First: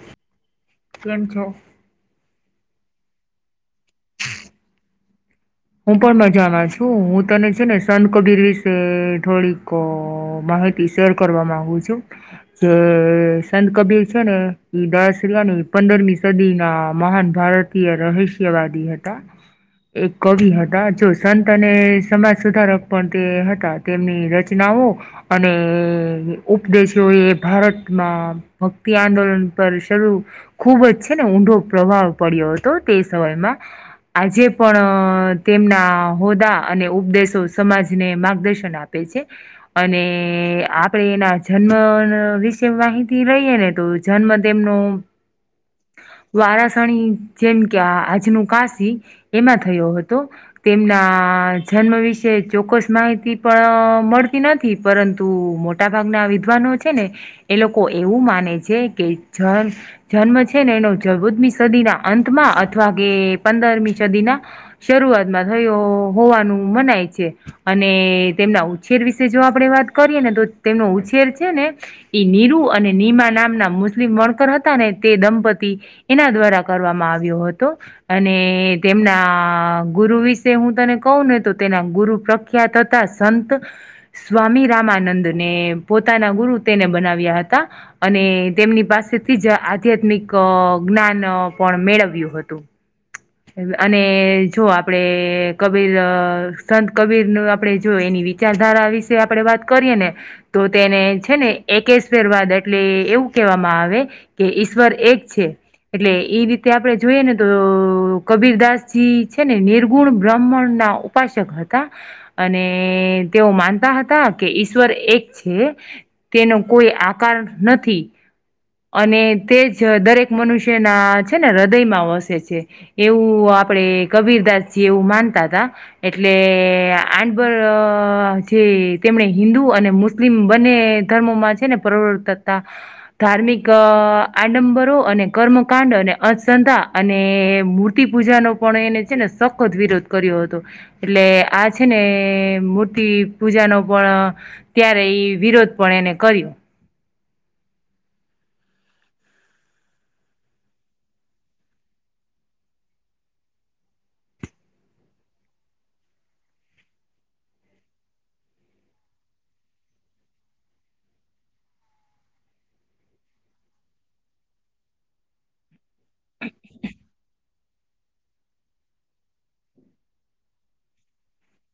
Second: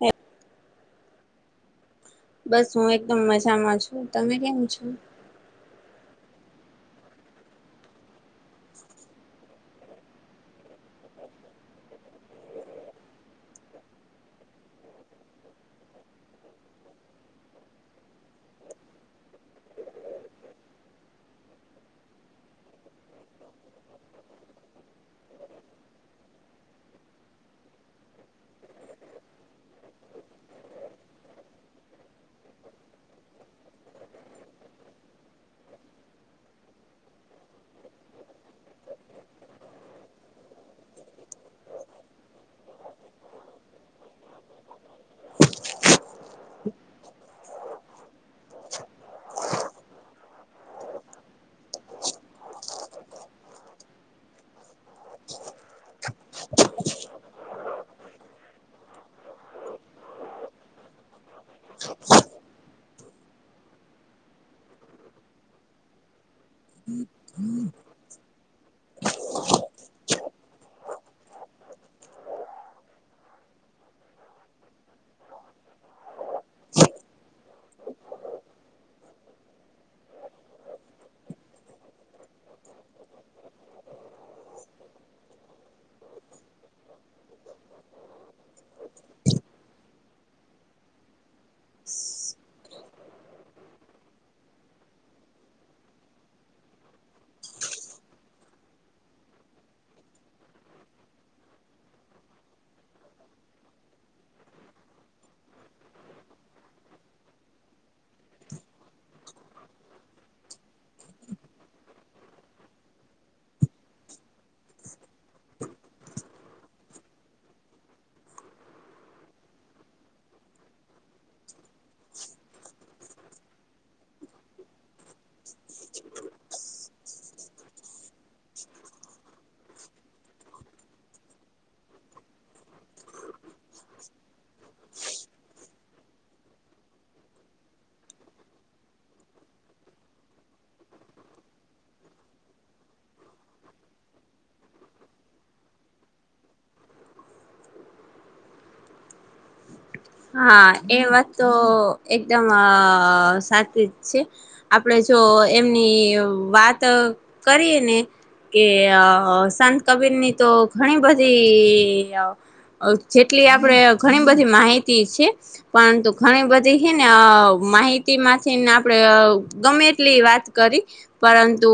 એમ કેમ છો? બસ હું એકદમ મજામાં છું તમે કેમ છો? હું પણ મજામાં છું હું તને છે ને સંત કબીર વિશે થોડીક માહિ શેર કરવા માંગુ છું. જે સંત કબીર છે ને ઈ દશિલા ની પંદરમી સદી ના મહાન ભારત ઈએ રહસ્યવાદી હતા. એક કવિ હતા જો સંત અને સમાજ સુધારક પણ તે હતા તેમની રચનાઓ અને ઉપદેશોએ ભારતમાં ભક્તિ આંદોલન પર શરૂ ખૂબ જ છે ને ઊંડો પ્રભાવ પડ્યો હતો તે સમયમાં આજે પણ તેમના હોદ્દા અને ઉપદેશો સમાજને માર્ગદર્શન આપે છે. અને આપડે એના જન્મ વિશે માહિતી રહીએ ને તો જન્મદેમનુ વારાસણી જેમ કે આ આજનું કાશી એમાં થયો હતો તેમના જન્મ વિશે ચોક્ક્સ માહિતી પણ મળતી નથી પરંતુ મો મોટા ભાગના વિદ્વાનો છે ને એ લોકો એવું માને છે કે જ જન્મ છે ને એનો ચૌદમી સદીના અંતમાં અથવા કે પંદરમી સદીના શરૂઆતમાં થયો હોવાનું મનાય છે અને તેમના ઉછેર વિશે જો આપણે વાત કરીએ ને તો તેનો ઉછેર છે ને ઈ નીરુ અને નીમા નામના મુસ્લિમ વણકર હતા ને તે દંપતી એના દ્વારા કરવામાં આવ્યો હતો અને તેમના ગુરુ વિશે હું તને કહું ને તો તેના ગુરુ પ્રખ્યાત હતા સંત સ્વામી રામાનંદ ને પોતાના ગુરુ તેને બનાવ્યા હતા. અને તેમની પાસેથી જ આધ્યાત્મિક જ્ઞાન પણ મેળવ્યું હતું અને જો આપણે કબીર સંત કબીરનું આપણે જો એની વિચારધારા વિશે આપણે વાત કરીએ ને તો તેને છે ને એકસેરવાદ એટલે એવું કેહેવામાં આવે કે ઈશ્વર એક છે. એટલે એ રીતે આપડે જોઈએ ને તો કબીરદાસજી છે ને નિર્ગુણ બ્રાહ્મણ ના ઉપાસક હતા. અને તેઓ માનતા હતા કે ઈશ્વર એક છે. તેનો કોઈ આકાર નથી. અને તે જ દરેક મનુષ્યના છે ને હૃદયમાં વસે છે. એવું આપડે કબીરદાસજી એવું માનતા હતા, એટલે આડબર જે તેમણે હિન્દુ અને મુસ્લિમ બંને ધર્મોમાં છે ને પરવર્ત ધાર્મિક આડમબરો અને કર્મકાંડ અને અંધશ્રદ્ધા. અને મૂર્તિ પૂજાનો પણ એને છે ને સખત વિરોધ કર્યો હતો. એટલે આ છે ને મૂર્તિ પૂજા નો પણ ત્યારે એઈ વિરોધ પણ એને કર્યો. હા, એ વાત તો એકદમ સાચી જ છે. આપડે જો એમની વાત કરીએ ને. કે અ સંત કબીરની તો ઘણી બધી અ જેટલી આપડે ઘણી બધી માહિતી છે. પરંતુ ઘણી બધી હે ને માહિતીમાંથી ને આપણેે ગમે એટલી વાત કરી. પરંતુ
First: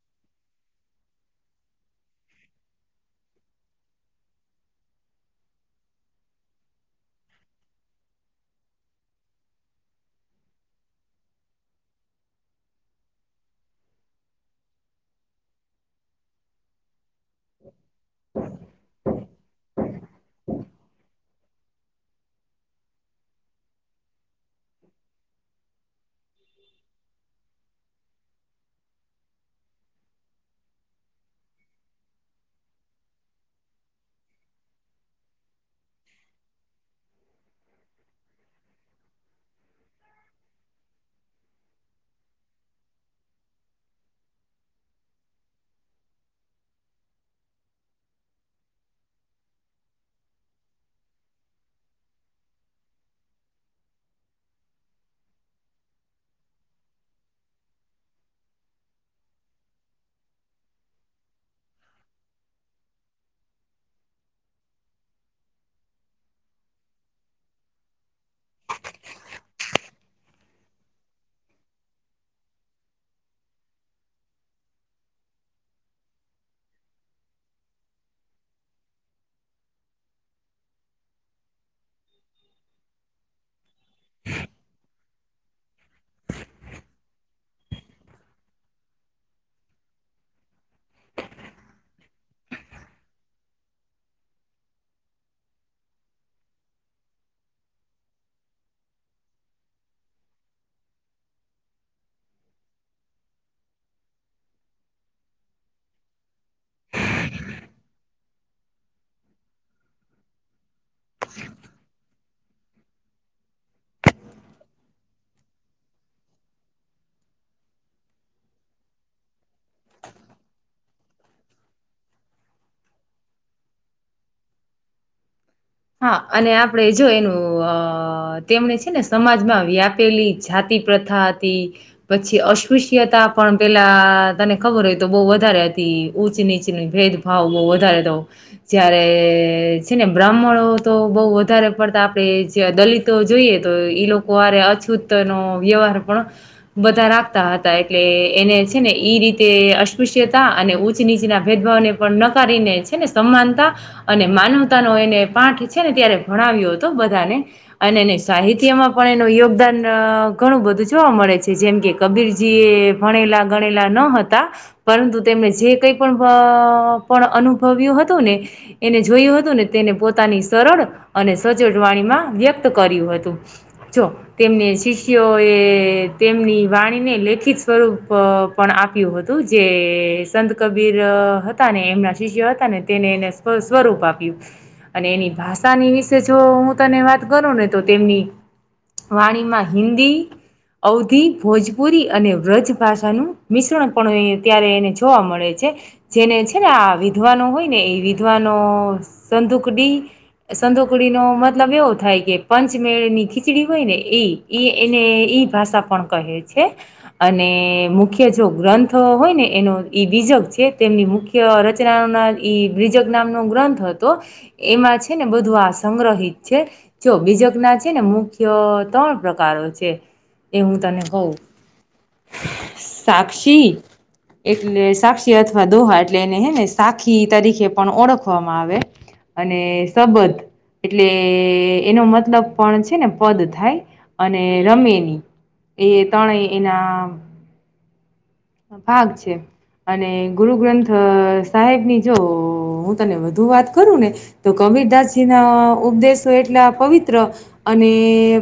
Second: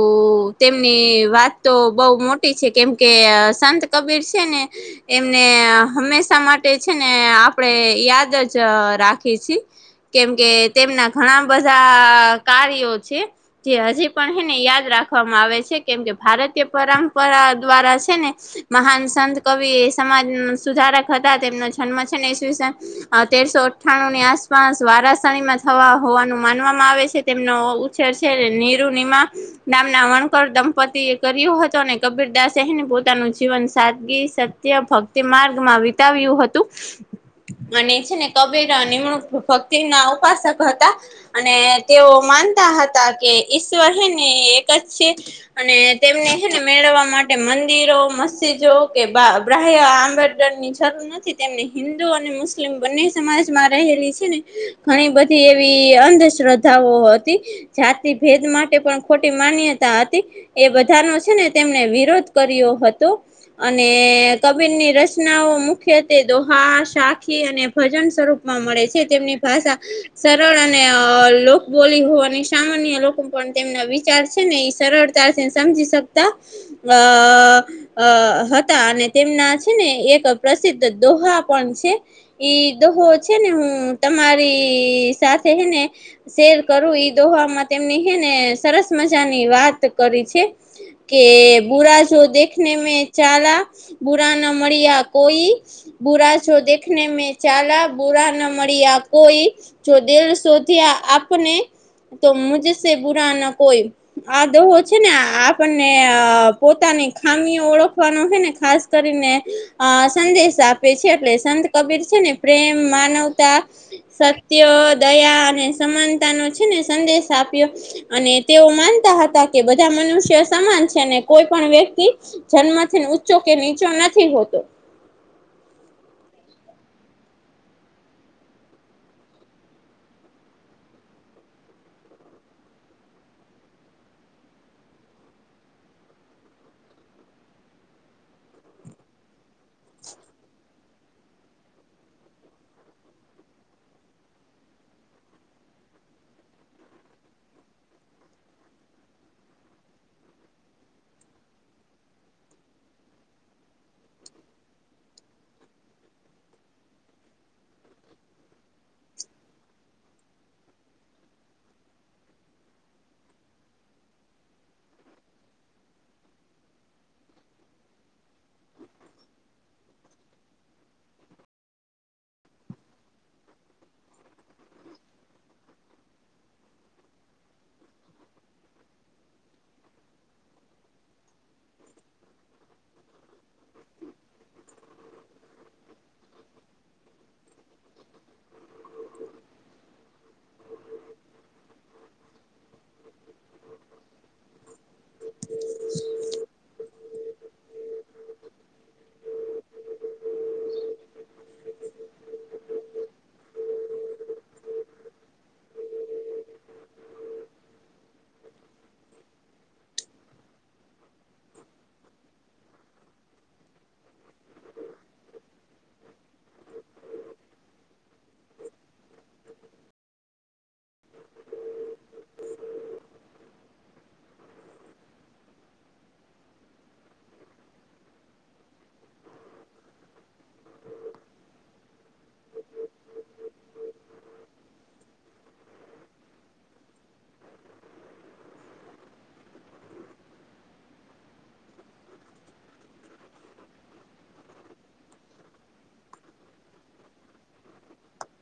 તેમની વાત તો બહુ મોટી છે કેમકે સંત કબીર છે ને એમને હંમેશા માટે છે ને આપડે યાદ જ રાખી છીએ. કેમ કે તેમના ઘણા બધા કાર્યો છે. જે હજી પણ હેને યાદ રાખવામાં આવે છે. કેમ કે ભારતીય પરંપરા દ્વારા છે ને મહાન સંત કવિ એ સમાજ સુધારક હતા. તેમનો જન્મ છે ને ઈસ્વીસન તેરસો અઠ્ઠાણુની આસપાસ વારાસણીમાં થવા હોવાનું માનવામાં આવે છે. તેમનો ઉત તો છે ને નીરુ નીમા નામના વણકર દંપતિ એ કર્યો હતો અને કબીરદાસને પોતાનું જીવન સાદગી સત ત્ય ભક્તિ માર્ગમાં વિતાવ્યું હતું. અને છે ને કબીર નિમણૂક ભક્તિના ઉપાસક હતા. અને તેઓ માનતા હતા કે ઈશ્વર હે ને એક જ છે. અને તેમને હેને મેળવવા માટે મંદિરો, મસ્જિદો કે બ્રાહ્ય આંબન ની જરૂર નથી તેમને હિન્દુ અને મુસ્લિમ બંને સમાજમાં રહેલી છે ને ઘણી બધી એવી અંધશ્રદ્ધાઓ હતી. જાતિ ભેદ માટે પણ ખોટી માન્યતા હતી. એ બધાનો છે ને તેમણે વિરોધ કર્યો હતો. અને કબીરની રચનાઓ મુખ્યત્વે દોહા શા આખી અને ભજન સ્વરૂપ માં મળે છે. તેમની ભાષા સરળ અને અ લોકબોલી હોવાની સામાન્ય લોકો પણ તેમના વિચાર છે ને ઈ સરળ તા ને સમજી શકતા અ અ હતા. અને તેમના છે ને એક પ્રસિદ્ધ દોહા પણ છે. ઈ દોહો છે ને હું તમારી સાથે છે હે ને શેર કરું ઈ દોહામાં તેમની હે ને સરસ મજાની વાત કરી છે. કે બુરા જો દેખને મે ચાલા. બુરા ન મળ્યા કોઈ બુરા જો દેખ ને મે ચાલા, બુરા ના મળીઆ કોઈ. જો દિલ શોધ્યા આપને. તો મુજસે બુરા ના કોઈ આ દોહો છે ને આપણને અ પોતાની ખામીઓ ઓળખવાનો હેને ખાસ કરીને આ સન્દેશ આપ છે. એટલે સંત કબીર છે ને પ્રેમ, માનવતા, સત્ય, દયા અને સમાનતા નો છે ને સંદેશ આપ્યો. અને તેઓ માનતા હતા કે બધા મનુષ્ય સમાન છે અને કોઈ પણ વ્યક્તિ જ જન્મથી ન ઊંચો કે નીચો નથી હોતો. હા, અને આપડે જો એનું અ અ તેમણે છે ને સમાજમાં વ્યાપેલી જાતિ પ્રથા હતી. પછી અસ્પૃશ્યતા પણ પેલા તને ખબર હોય તો વધારે હતી ઊંચ નીચની ભેદ. ભાવ બઉ વધારે તો, જયારે છે ને બ્રાહ્મણો [unintelligible] તો બઉ વધારે પડતા આપડે જે દલિતો જોઈએ તો ઈ લોકો આરે અછૂત નો વ્યવહાર પણ બધા રાખતા હતા. એટલે એને છે ને ઈ રીતે અસ્પૃશ્યતા અને ઊચ નીચના ભેદભાવને પણ નકારીને છે ને સમાનતા અને માનવતા નો એને પાઠ છે ને ત્યારે ભણાવ્યો હતો બધાને. અને એને સાહિત્યમાં પણ એનું યોગદાન ઘણું બધું જોવા મળે છે જેમ કે કબીરજી એ ભણેલા ગણેલા ન હતા. પરંતુ તેમણે જે કઈ પણ પ પણ અનુભવ્યું હતું ને. એને જોયું હતું ને તેને પોત પોતાની સરળ અને સજડ વાણીમાં વ્યક્ત કર્યું હતું. જો તેમને શિષ્યો એ તેમની વાણીને લેખિત સ્વરૂપ પણ આપ્યું હતું. જે સંત કબીર હતા ને એમના શિષ્ય હતા ને તેને એને [unintelligible] સ્વરૂપ આપ્યું. અને એની ભાષાની વિશે જો હું તને વાત કરું ને તો તેમની વાણી માં હિન્દી અવધી, ભોજપુરી, અને વ્રજ ભાષાનું મિશ્રણ પણઅહીં ત્યારે એને જોવા મળે છે. છે ને આ વિધવાનો હોયને એ વિધ્વાનો સંંદુકડી. સંધોકડીનો મતલબ એવો થાય કે પંચમેળ ની ખીચડી હોય ને એઈ. ઈ એને ઈ ભાષા પણ કહે છે. અને મુખ્ય જો ગ્રંથો હોય ને એનો ઈ બીજક છે. તેમની મુખ્ય રચાવનાર ઈ બ્રિજક નામનો ગ્રંથ હતો. એમાં છે ને બધું આ સંગ્રહિત છે. જો બીજક ના છે ને મુખ્ય ત્રણ પ્રકારો છે. એ હું તને કંઉ. સાક્ષી એટલે સાક્ષી અથવા દોહા એટલે એને હે ને સાખી તરીકે પણ ઓળખવામાં આવે. અને સબધ એટલે એનો મતલબ પણ છે ને પદ થાય અને રમેની એ ત્રણેય એના ભાગ છે અને ગુરુ ગ્રંથ સાહેબની જો હું તને વધુ વાત કરું ને તો કબીરદાસજી ના ઉપદેશો એટલા પવિત્ર અને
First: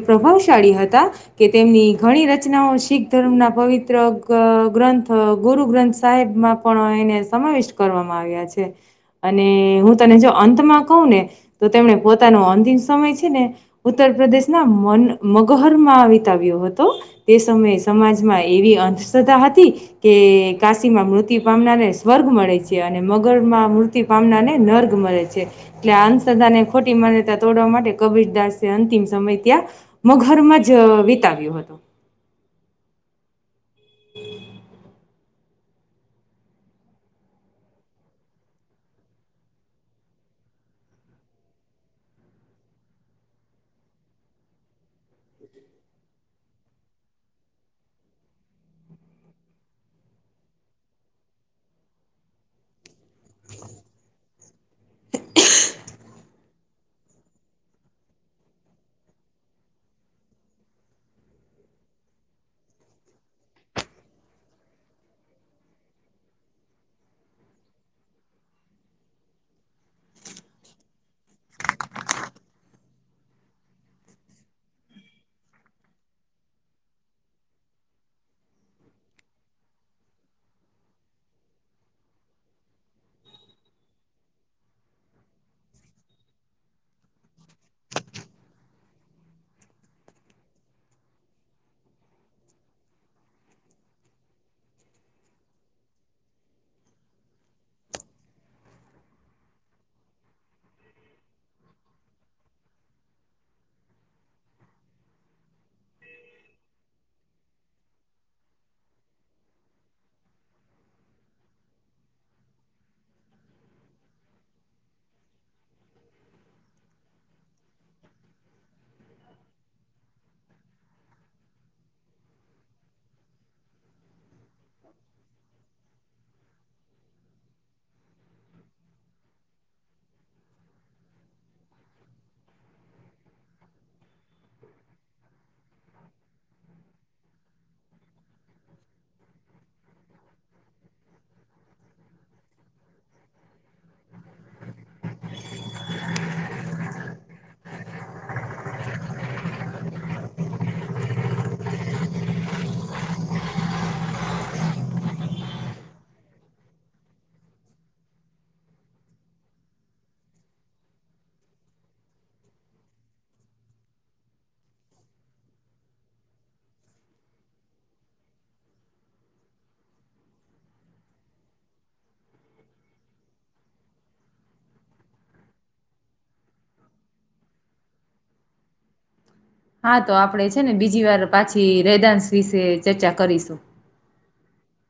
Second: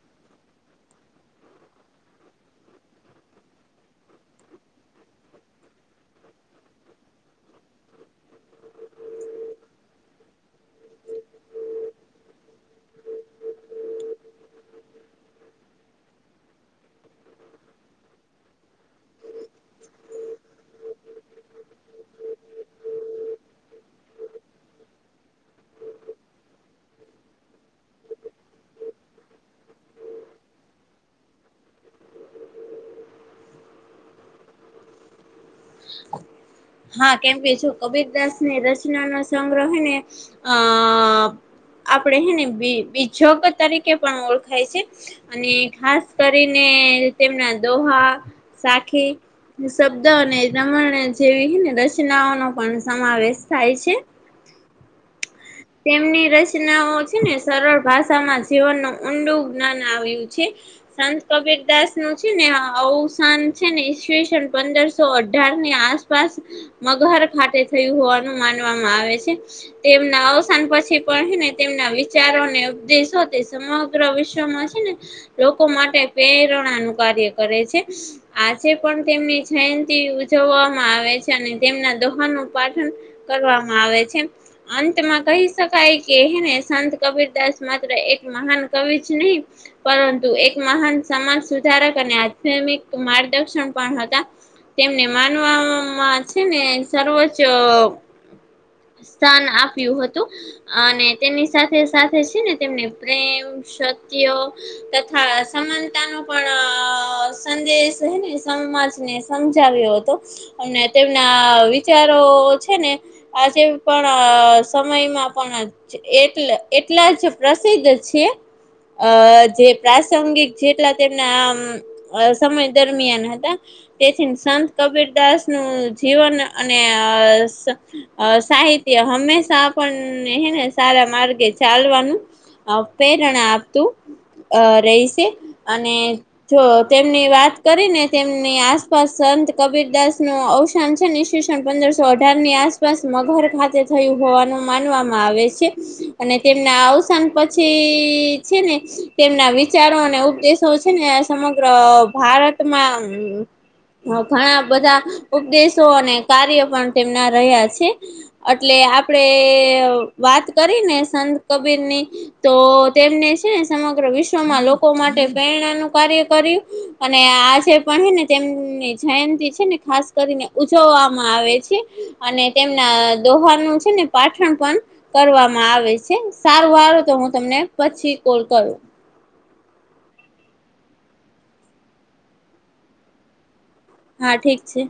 પ્રભાવશાળી હતા કે તેમની ઘણી રચનાઓ શીખ ધર્મના પવિત્ર [unintelligible] ગુરુ સાહેબ માં પણ એને સમાવિષ્ટ કરવામાં આવ્યા છે અને હું તને જો અંતમાં કહું ને તો તેમને પોતાનો અંતિમ સમય છે ને ઉત્તર પ્રદેશના મ [unintelligible] મગહરમાં વિતાવ્યો હતો સમયે એવી અંધધા કે કાશીમાં મૃત્યુ પામનારને સ્વર્ગ મળે છે અને મગરમાં મૃત પામનાને નર્ગ મળે છે એટલે અંશદાને ખોટી માન્યતા તોડવા માટે કબીરદાસ અંતિમ સમય ત્યાં મુ ઘરમાં જ અ વિતાવ્યું હતું. [inaudible] [unintelligible] હા કેમ કે જો કબીરદાસ ને રચના નો સંગ્રહને હેને અ આપડે હે ને બી બીછોક અ તરીકે પણ ઓળખાય છે. અને ખાસ કરીને તેમના દોહા સાખી શબ્દ અને [unintelligible] જેવીને રચનાઓનો પણ સમાવેશ થાય છે. તેમની રચનાઓ છે ને સરળ ભાષામાં જીવનનું ઊંડું જ્ઞાન આવ્યું છે. સંત કબીરદાસ નું છે ને અવ અવસાન છે ને ઈસવીસન પંદરસો અઢારની આસ પાસ મગર ખાતે થયું હોવાનું માનવામાં આવે છે તેમના નુકસાન પછી પણ હેને તેમના વિચારોને ઉપદેશો તે સમગ્ર વિશ્વમાં છે ને લોકો માટે પ્રેરણાનું કાર્ય કરે છે. આજે પણ તેમની જયંતિ ઉજવવામાં આવે છે અને તેમના દોહાનું પાઠન કરવામાં આવે છે અંતમાં કહી શકાય કે હેને સંત કબીરદાસ માત્ર એક મહાન કવિ જ નહી પરંતુ એક મહાન સમાજ સુધારક અને આધ્યામિક માર્ગદર્શન પણ હતા તેમને માનવામાં છે ને સર્વોચ્ચ સ્થાન આપ્યું હતું તુ અને તેની સાથે સાથે છે ને તેમને પ્રેમ સત્ય તથા સમાનતા નો પણ સંદેશ હે ને સમાજ ને સમજાવ્યો હતો અને તેમના વિચારો છે ને આજે પણ અ સમયમાં પણ એટલે એટલા જ. પ્રસિદ્ધ છે જે પ્રાસંગિક જેટલા તેમના અ સમય દરમિયાન હતા તેથી સંત કબીરદાસ નું જીવન અને અ સાહિત્ય હંમેશા તા પણ હે ને સારા માર્ગે ચાલવાનું અ પ્રેરણા આપતું અ રહીશે અને જો તેમની વાત કરી ને તેમની આસપાસ સંત કબીરદાસનુ અવ અવસાન છે ને ઈસવીસન પંદરસો અઢારની આસપાસ મગર ખાતે થયું. હોવાનું માનવામાં આવે છે. અને તેમના અવસાન પછી છે ને તેમના વિચારો અને ઉપદેશ તો છે ને સમગ્ર ભારતમાં ઘણા બધા ઉપદેશો અને કાર્ય પણ તેમના રહ્યા છે. અટલે આપડે વાત કરી ને સંત કબીરની તો તેમને છે ને સમગ્ર વિશ્વમાં લોકો માટે પ્રેરણાનું કાર્ય કર્યું અને આજે પણ હે ને તેમની જયંતિ છે ને ખાસ કરીને ઉજવવામાં આવે છે. અને તેમના દોહારનું છે ને પાઠણ પણ કરવામાં આવે સારું હાલો તો હું તમને પછી કોલ કરું. હા તો આપણેે છે ને બીજી વાર પાછી રેદાશ વિશે ચર્ચા કરીશું. હા ઠીક છે.